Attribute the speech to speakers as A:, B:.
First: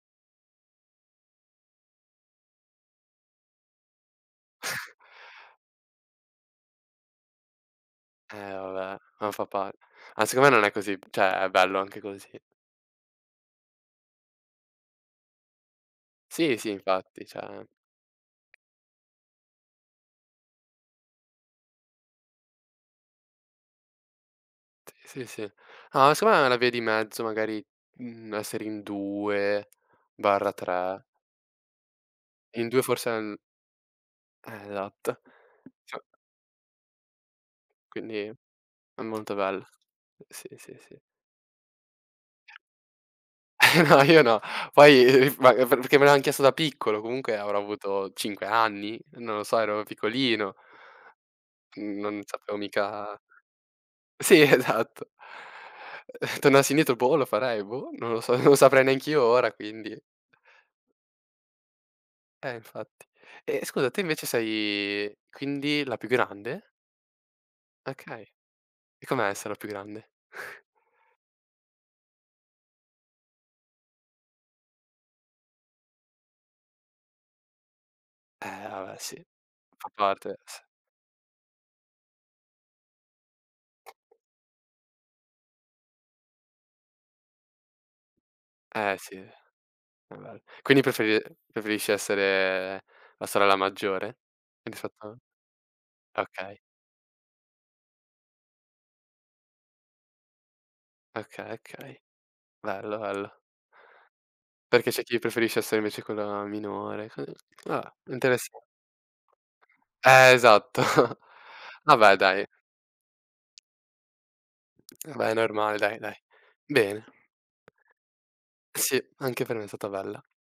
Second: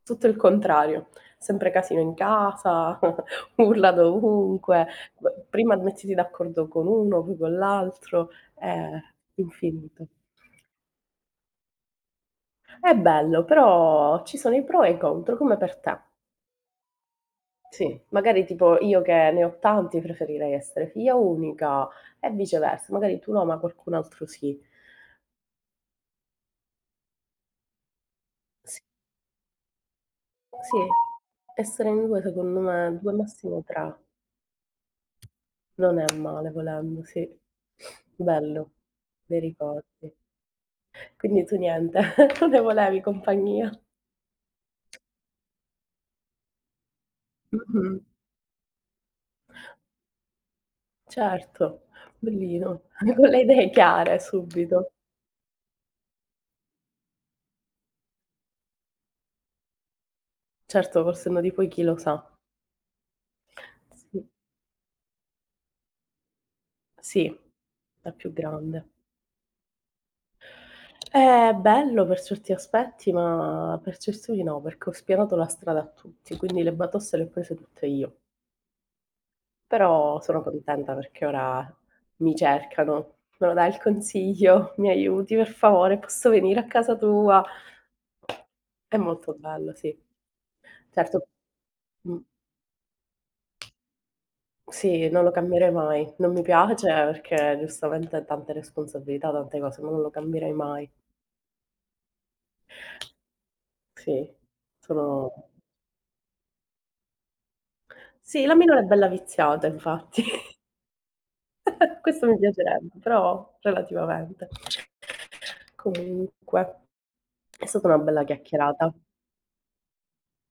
A: Tutto il contrario. Sempre casino in casa urla dovunque. Prima mettiti d'accordo con 1, poi con l'altro,
B: Eh,
A: è
B: vabbè, non fa pa
A: infinito.
B: ma secondo me non è così cioè, è bello anche così.
A: È bello, però ci sono i pro e i contro, come per te.
B: Sì, sì, infatti, cioè
A: Sì, magari tipo io che ne ho tanti preferirei essere figlia unica e viceversa, magari tu no, ma qualcun altro sì.
B: Sì, sì, sì. Ah secondo me è una via di mezzo magari, mhmm, essere
A: S
B: in due barra
A: Sì.
B: tre
A: Essere in 2 secondo
B: In 2
A: me,
B: forse
A: 2
B: n
A: massimo 3.
B: Eh, esatto.
A: Non
B: Cioè
A: è male volendo, sì.
B: Quindi
A: Bello.
B: è molto
A: Bei
B: bello.
A: ricordi.
B: Sì, sì, sì.
A: Quindi tu niente, non ne volevi compagnia.
B: No, io no. Poi, [unintelligible] perché me l'han chiesto da piccolo, comunque avrò
A: Mh-mh.
B: avuto 5 anni? Non lo so, ero piccolino.
A: Certo,
B: Non sapevo
A: bellino.
B: mica
A: Con le idee chiare
B: Sì,
A: subito.
B: esatto. Tornassi indietro boh, lo farei boh? Non lo so, non saprei neanch'io ora, quindi
A: Certo, col senno di poi chi lo sa.
B: Eh, infatti. E e scusa, te invece
A: Sì.
B: sei quindi la più grande?
A: Sì, la
B: Okay.
A: più grande.
B: E com'è essere la più grande?
A: È bello per certi aspetti, ma per certo i no, perché ho spianato la strada a tutti, quindi le batoste le ho prese tutte io.
B: Eh, vabbè, sì, fa
A: Però
B: parte
A: sono
B: s
A: contenta perché ora mi cercano. "Me lo dai il consiglio? Mi aiuti, per favore? posso venire a casa tua?"
B: Eh,
A: È
B: sì.
A: molto
B: È
A: bello, sì.
B: bel quindi preferi
A: Certo.
B: preferisci
A: Mh.
B: essere la sorella maggiore?
A: Sì,
B: [unintelligible]
A: non lo cambierei mai. Non mi
B: Okay.
A: piace perché giustamente ha tante responsabilità, tante cose, ma non lo cambierei mai.
B: Okay, okay. Bello, bello.
A: Sì,
B: Perché c'è chi
A: sono
B: preferisce essere invece quella minore co va beh,
A: Sì, la
B: interessa
A: minore è bella viziata, infatti.
B: Eh, esatto. Vabbè,
A: Questo mi
B: dai.
A: piacerebbe, però relativamente.
B: Vabbè, è normale, dai, dai.
A: Comunque
B: Bene.
A: è stata una bella chiacchierata.
B: Sì, anche per me è stata bella.